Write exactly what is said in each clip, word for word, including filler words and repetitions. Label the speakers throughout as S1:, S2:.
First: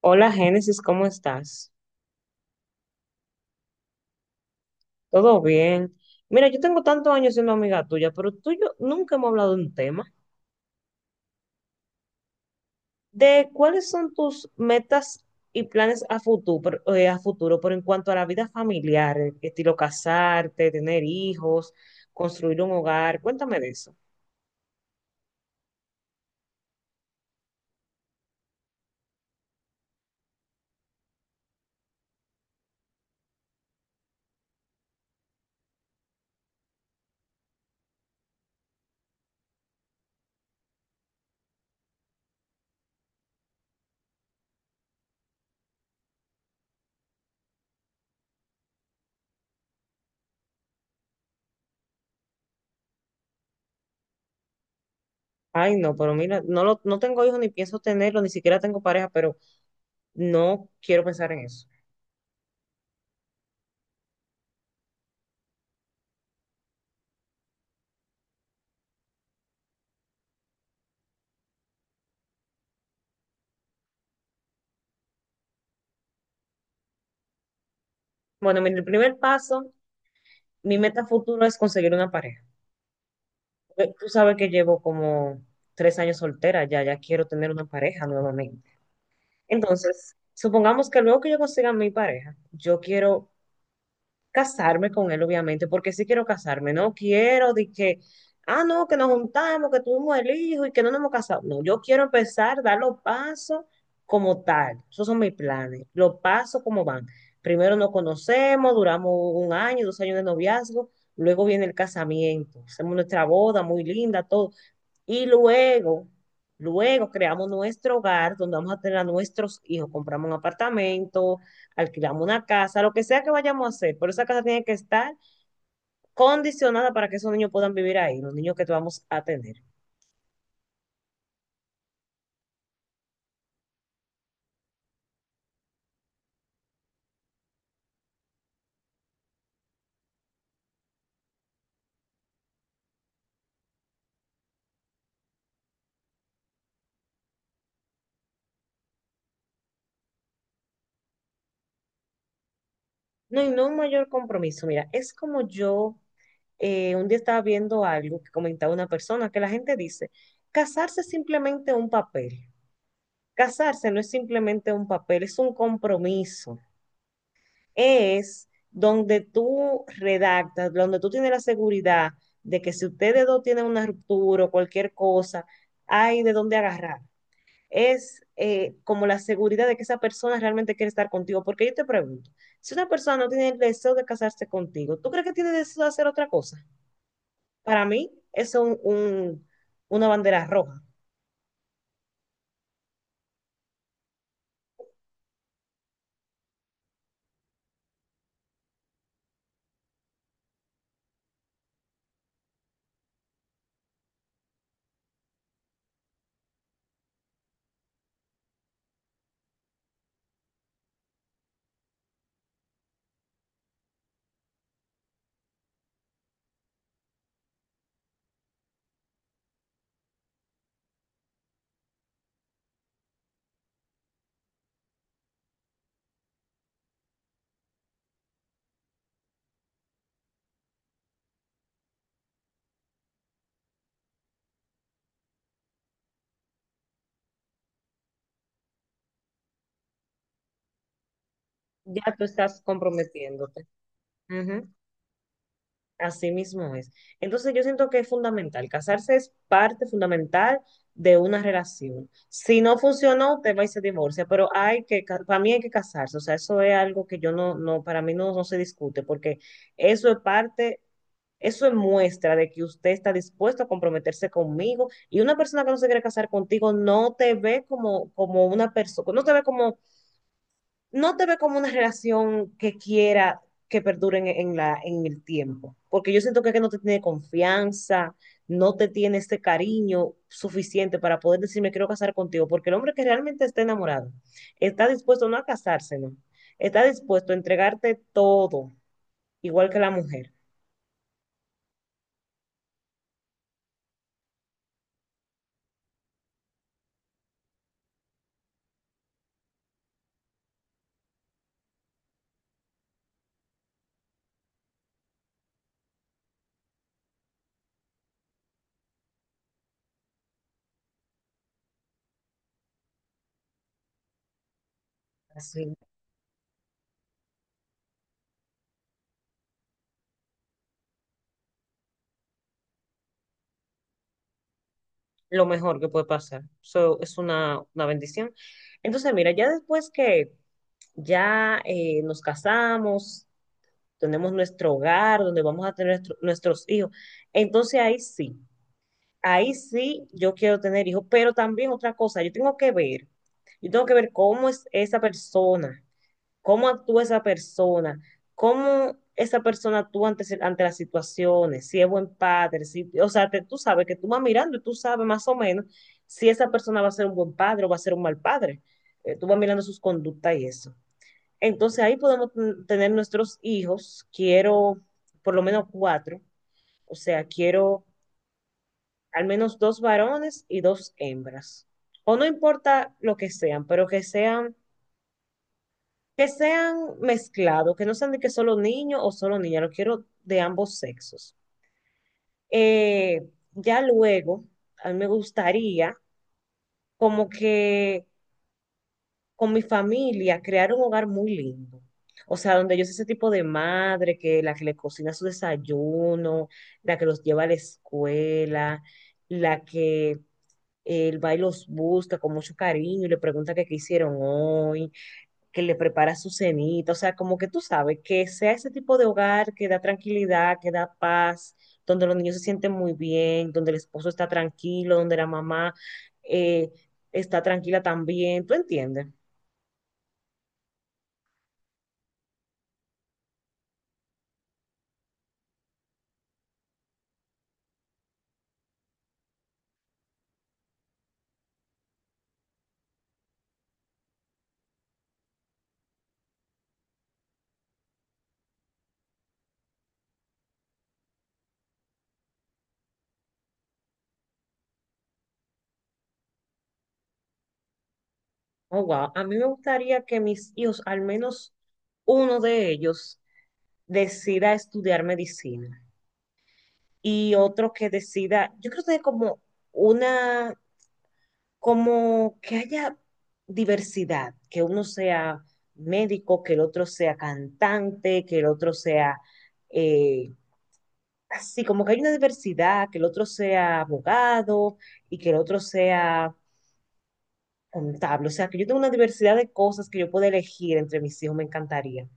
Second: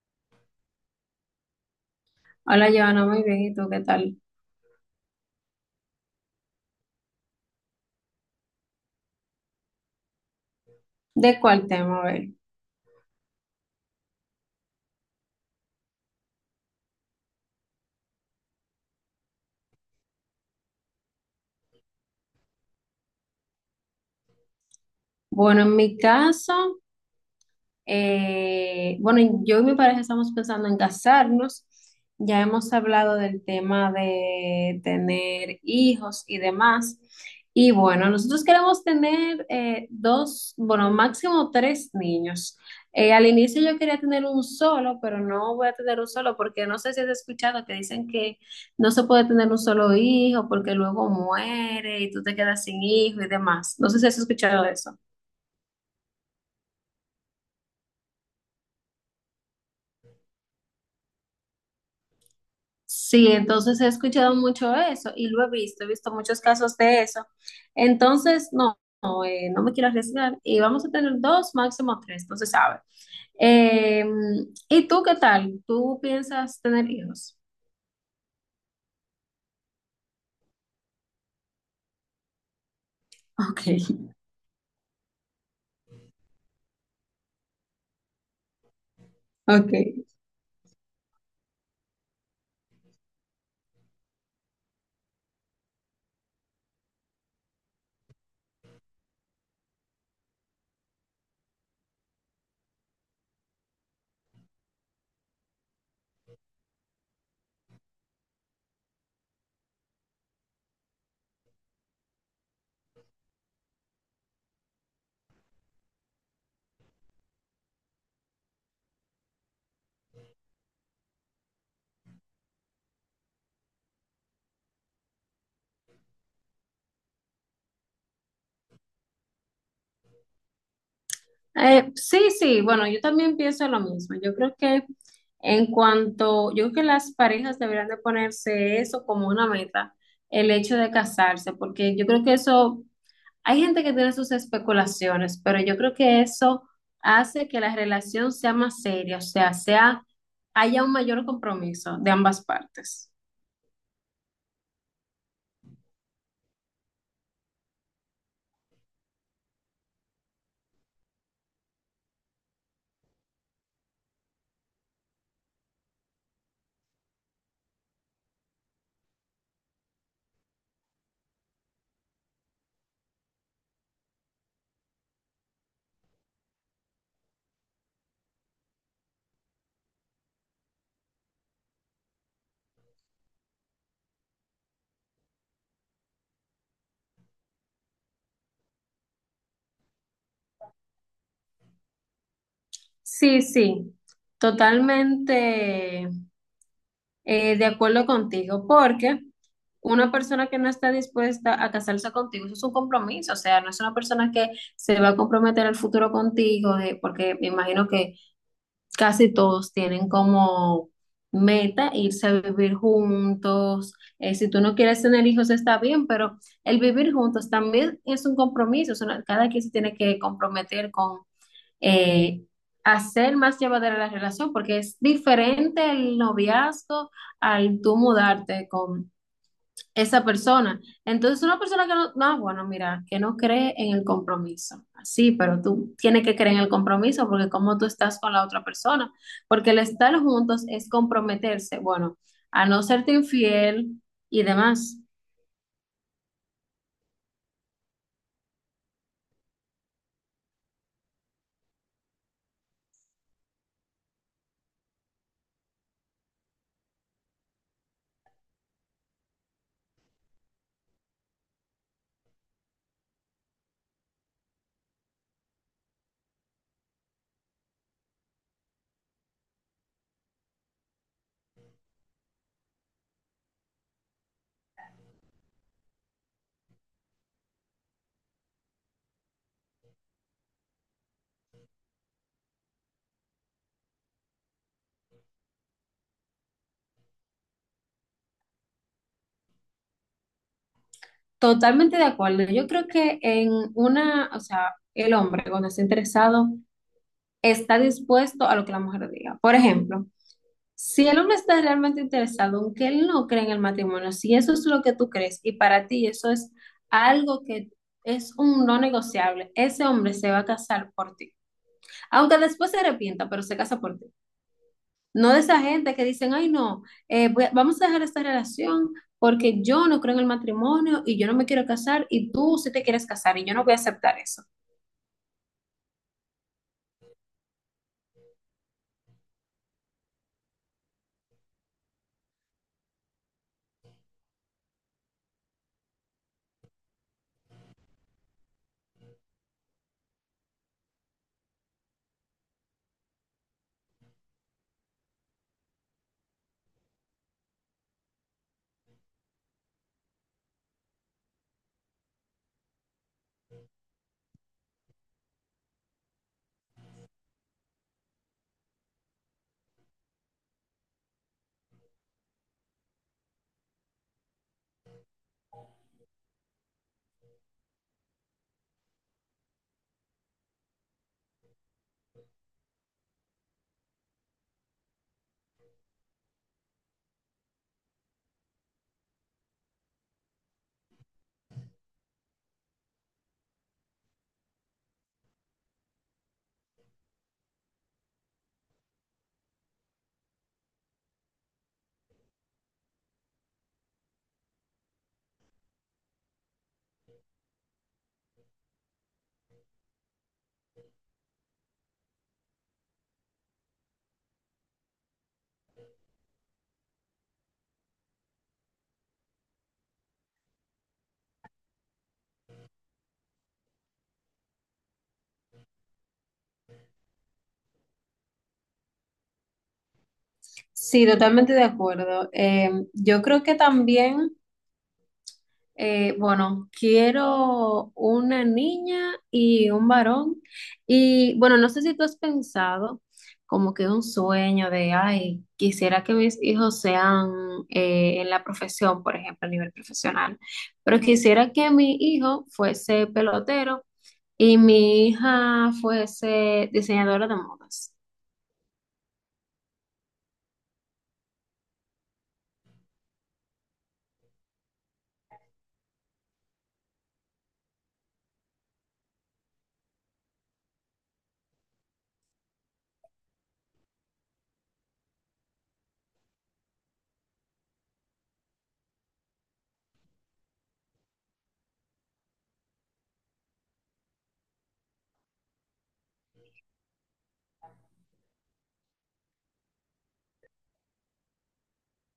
S1: Hola Génesis, ¿cómo estás?
S2: Hola, Joana, muy bien. ¿Y tú qué tal?
S1: ¿Todo bien? Mira, yo tengo tantos años siendo amiga tuya, pero tú y yo nunca hemos hablado de un tema,
S2: ¿De cuál tema? A ver.
S1: de cuáles son tus metas y planes a futuro, eh, a futuro, pero en cuanto a la vida familiar, eh, estilo casarte, tener hijos, construir un hogar, cuéntame de eso.
S2: Bueno, en mi caso, Eh, bueno, yo y mi pareja estamos pensando en casarnos. Ya hemos hablado del tema de tener hijos y demás. Y bueno, nosotros queremos tener eh, dos, bueno, máximo tres niños. Eh, al inicio yo quería tener un solo, pero no voy a tener un solo porque no sé si has escuchado que dicen que no se puede tener un solo hijo porque luego muere y tú te quedas sin hijo y demás. No sé si has escuchado eso.
S1: Ay, no, pero mira, no, lo, no tengo hijos ni pienso tenerlo, ni siquiera tengo pareja, pero no quiero pensar en eso.
S2: Sí, entonces he escuchado mucho eso y lo he visto, he visto muchos casos de eso. Entonces, no, no, eh, no me quiero arriesgar y vamos a tener dos, máximo tres, no se sabe. Eh, ¿Y tú qué tal? ¿Tú piensas tener hijos?
S1: Bueno, mira, el primer paso, mi meta a futuro es conseguir una pareja.
S2: Ok,
S1: Eh, Tú sabes que llevo como tres años soltera ya, ya quiero tener una pareja nuevamente.
S2: ok.
S1: Entonces, supongamos que luego que yo consiga mi pareja, yo quiero casarme con él, obviamente, porque sí quiero casarme. No quiero de que, ah, no, que nos juntamos, que tuvimos el hijo y que no nos hemos casado. No, yo quiero empezar, dar los pasos como tal. Esos son mis planes, los pasos como van. Primero nos conocemos, duramos un año, dos años de noviazgo, luego viene el casamiento. Hacemos nuestra boda muy linda, todo y luego, luego creamos nuestro hogar donde vamos a tener a nuestros hijos. Compramos un apartamento, alquilamos una casa, lo que sea que vayamos a hacer. Pero esa casa tiene que estar condicionada para que esos niños puedan vivir ahí, los niños que vamos a tener.
S2: Eh, sí, sí, bueno, yo también pienso lo mismo. Yo creo que en cuanto, yo creo que las parejas deberían de ponerse eso como una meta, el hecho de casarse, porque yo creo que eso, hay gente que tiene sus especulaciones, pero yo creo que eso hace que la relación sea más seria, o sea, sea, haya un mayor compromiso de ambas partes.
S1: No, y no un mayor compromiso. Mira, es como yo eh, un día estaba viendo algo que comentaba una persona, que la gente dice, casarse es simplemente un papel. Casarse no es simplemente un papel, es un compromiso. Es donde tú redactas, donde tú tienes la seguridad de que si ustedes dos tienen una ruptura o cualquier cosa, hay de dónde agarrar. Es eh, como la seguridad de que esa persona realmente quiere estar contigo. Porque yo te pregunto, si una persona no tiene el deseo de casarse contigo, ¿tú crees que tiene deseo de hacer otra cosa? Para mí, eso es un- un- una bandera roja.
S2: Sí, sí, totalmente eh, de acuerdo contigo, porque una persona que no está dispuesta a casarse contigo, eso es un compromiso, o sea, no es una persona que se va a comprometer al futuro contigo, eh, porque me imagino que casi todos tienen como meta irse a vivir juntos. Eh, si tú no quieres tener hijos, está bien, pero el vivir juntos también es un compromiso. Es una, cada quien se tiene que comprometer con eh, hacer más llevadera la relación, porque es diferente el noviazgo al tú mudarte con esa persona. Entonces, una persona que no, no, bueno, mira, que no cree en el compromiso. Sí, pero tú tienes que creer en el compromiso porque como tú estás con la otra persona, porque el estar juntos es comprometerse,
S1: Ya
S2: bueno,
S1: tú estás
S2: a no serte
S1: comprometiéndote.
S2: infiel y
S1: Ujú.
S2: demás.
S1: Así mismo es. Entonces yo siento que es fundamental. Casarse es parte fundamental de una relación. Si no funcionó, te va y se divorcia, pero hay que, ca- para mí hay que casarse. O sea, eso es algo que yo no, no, para mí no, no se discute, porque eso es parte, eso es muestra de que usted está dispuesto a comprometerse conmigo y una persona que no se quiere casar contigo no te ve como, como una persona, no te ve no te ve como una relación que quiera que perdure en, en la, en el tiempo, porque yo siento que, que no te tiene confianza, no te tiene este cariño suficiente para poder decir me quiero casar contigo, porque el hombre que realmente está enamorado está dispuesto no a casarse, no, está dispuesto a entregarte todo, igual que la mujer,
S2: Totalmente de acuerdo. Yo creo que en una, o sea, el hombre cuando está interesado está dispuesto a lo que la mujer diga. Por ejemplo, si el hombre está realmente interesado, aunque él no cree en el matrimonio, si eso es lo que tú crees y para ti eso es algo que es un no negociable, ese hombre se va a casar por ti. Aunque después se arrepienta, pero se casa por ti. No de esa
S1: así
S2: gente que dicen, ay, no, eh, voy a- vamos a dejar esta relación porque yo no creo en el matrimonio y yo no me quiero casar y tú sí te quieres casar y yo no voy a aceptar eso.
S1: lo mejor que puede pasar. Eso es una, una bendición. Entonces, mira, ya después que ya eh, nos casamos, tenemos nuestro hogar, donde vamos a tener nuestro- nuestros hijos. Entonces ahí sí, ahí sí yo quiero tener hijos, pero también otra cosa, yo tengo que ver, yo tengo que ver cómo es esa persona, cómo actúa esa persona, cómo esa persona actúa ante, se- ante las situaciones, si es buen padre, si, o sea, te- tú sabes que tú vas mirando y tú sabes más o menos si esa persona va a ser un buen padre o va a ser un mal padre. Eh, tú vas mirando sus conductas y eso. Entonces ahí podemos t- tener nuestros hijos, quiero por lo menos cuatro, o sea, quiero al menos dos varones y dos hembras. O no importa lo que sean, pero que sean, que sean mezclados, que no sean de que solo niño o solo niña, lo quiero de ambos sexos. Eh, ya luego, a mí me gustaría como que con mi familia, crear un hogar muy lindo. O sea, donde yo soy ese tipo de madre que la que le cocina su desayuno, la que los lleva a la escuela, la que él va y los busca con mucho cariño y le pregunta que qué hicieron hoy, que le prepara su cenita. O sea, como que tú sabes, que sea ese tipo de hogar que da tranquilidad, que da paz, donde los niños se sienten muy bien, donde el esposo está tranquilo, donde la mamá eh, está tranquila también. ¿Tú entiendes?
S2: Sí, totalmente de acuerdo. Eh, yo creo que también... Eh, bueno, quiero una niña y un varón. Y bueno, no sé si tú has pensado como que un sueño de, ay, quisiera que mis hijos sean eh, en la profesión, por ejemplo, a nivel profesional, pero quisiera que mi hijo fuese pelotero y mi hija fuese diseñadora de modas.
S1: Oh, wow. A mí me gustaría que mis hijos, al menos uno de ellos, decida estudiar medicina y otro que decida, yo creo que es como una, como que haya diversidad, que uno sea médico, que el otro sea cantante, que el otro sea eh, así, como que hay una diversidad, que el otro sea abogado y que el otro sea contable. O sea, que yo tengo una diversidad de cosas que yo puedo elegir entre mis hijos, me encantaría.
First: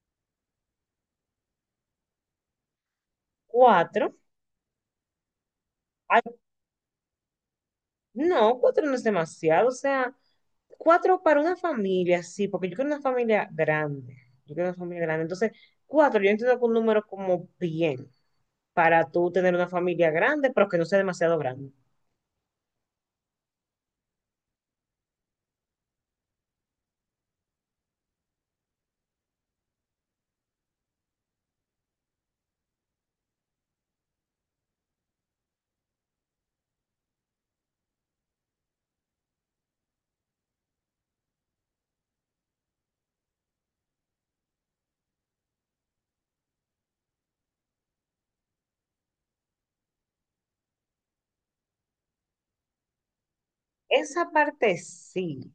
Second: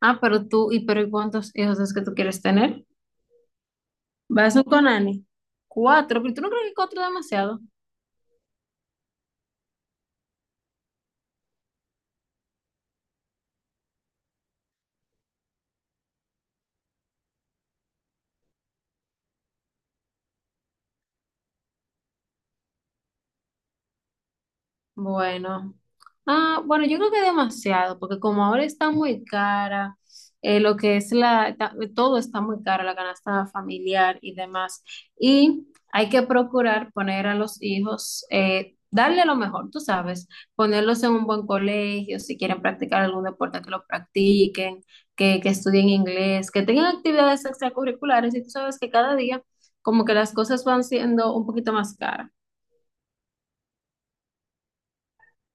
S2: Ah, pero tú, ¿y pero ¿y cuántos hijos es que tú quieres tener?
S1: Cuatro,
S2: ¿Vas con Ani?
S1: ay,
S2: Cuatro, pero tú no crees que cuatro es demasiado.
S1: no, cuatro no es demasiado, o sea, cuatro para una familia, sí, porque yo quiero una familia grande, yo quiero una familia grande. Entonces, cuatro, yo entiendo que un número como bien, para tú tener una familia grande, pero que no sea demasiado grande.
S2: Bueno, ah, bueno, yo creo que demasiado, porque como ahora está muy cara, eh, lo que es la, ta- todo está muy caro, la canasta familiar y demás, y hay que procurar poner a los hijos, eh, darle lo mejor, tú sabes, ponerlos en un buen colegio, si quieren practicar algún deporte, que lo practiquen, que, que estudien inglés, que tengan actividades extracurriculares, y tú sabes que cada día como que las cosas van siendo un poquito más caras.
S1: Esa parte sí,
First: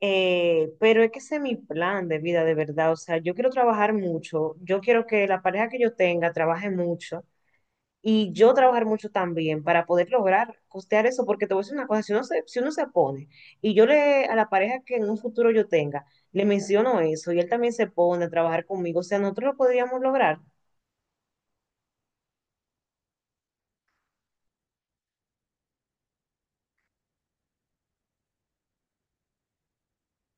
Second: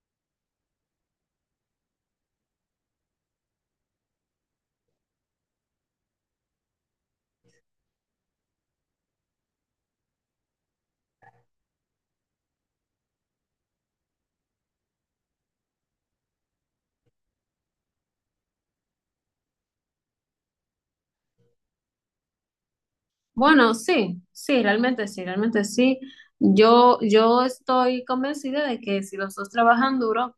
S1: eh, pero es que ese es mi plan de vida, de verdad. O sea, yo quiero trabajar mucho, yo quiero que la pareja que yo tenga trabaje mucho y yo trabajar mucho también para poder lograr costear eso, porque te voy a decir una cosa, si uno se, si uno se pone, y yo le, a la pareja que en un futuro yo tenga, le menciono eso, y él también se pone a trabajar conmigo, o sea, nosotros lo podríamos lograr,
S2: Bueno, sí, sí, realmente sí, realmente sí. Yo, yo estoy convencida de que si los dos trabajan duro,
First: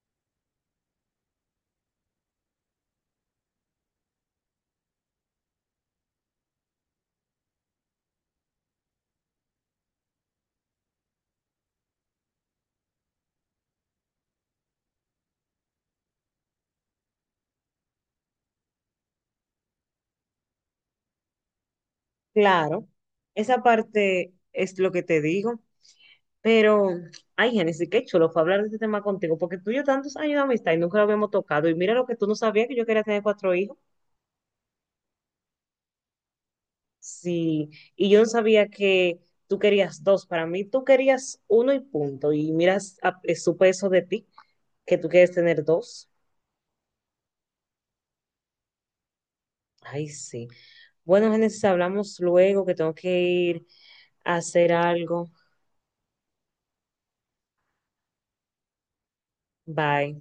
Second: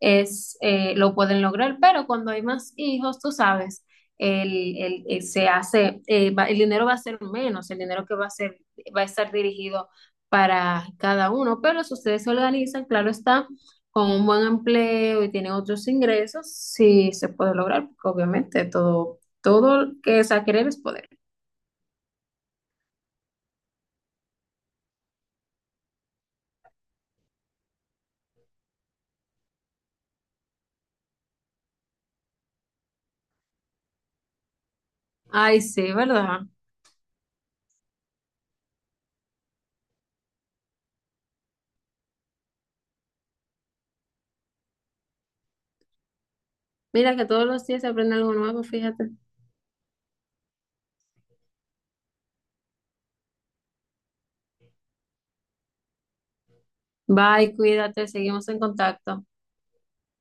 S2: es, eh, lo pueden lograr, pero cuando hay más hijos, tú sabes, el, el- eh, se hace, eh, va- el dinero va a ser menos, el dinero que va a ser, va a estar dirigido para cada uno, pero si ustedes se organizan, claro está, con un buen empleo y tienen otros ingresos, sí se puede lograr, porque obviamente todo, todo que es a querer es poder.
S1: claro, esa parte es lo que te digo, pero, ay, Génesis, qué chulo fue hablar de este tema contigo, porque tú y yo tantos años de amistad y nunca lo habíamos tocado, y mira lo que tú no sabías que yo quería tener cuatro hijos.
S2: Ay, sí, ¿verdad?
S1: Sí, y yo no sabía que tú querías dos. Para mí, tú querías uno y punto. Y miras, a- eh, supe eso de ti, que tú quieres tener dos.
S2: Mira que todos los días se aprende algo nuevo, fíjate.
S1: Ay, sí. Bueno, Génesis, hablamos luego, que tengo que ir a hacer algo.
S2: Bye, cuídate, seguimos en contacto.
S1: Bye.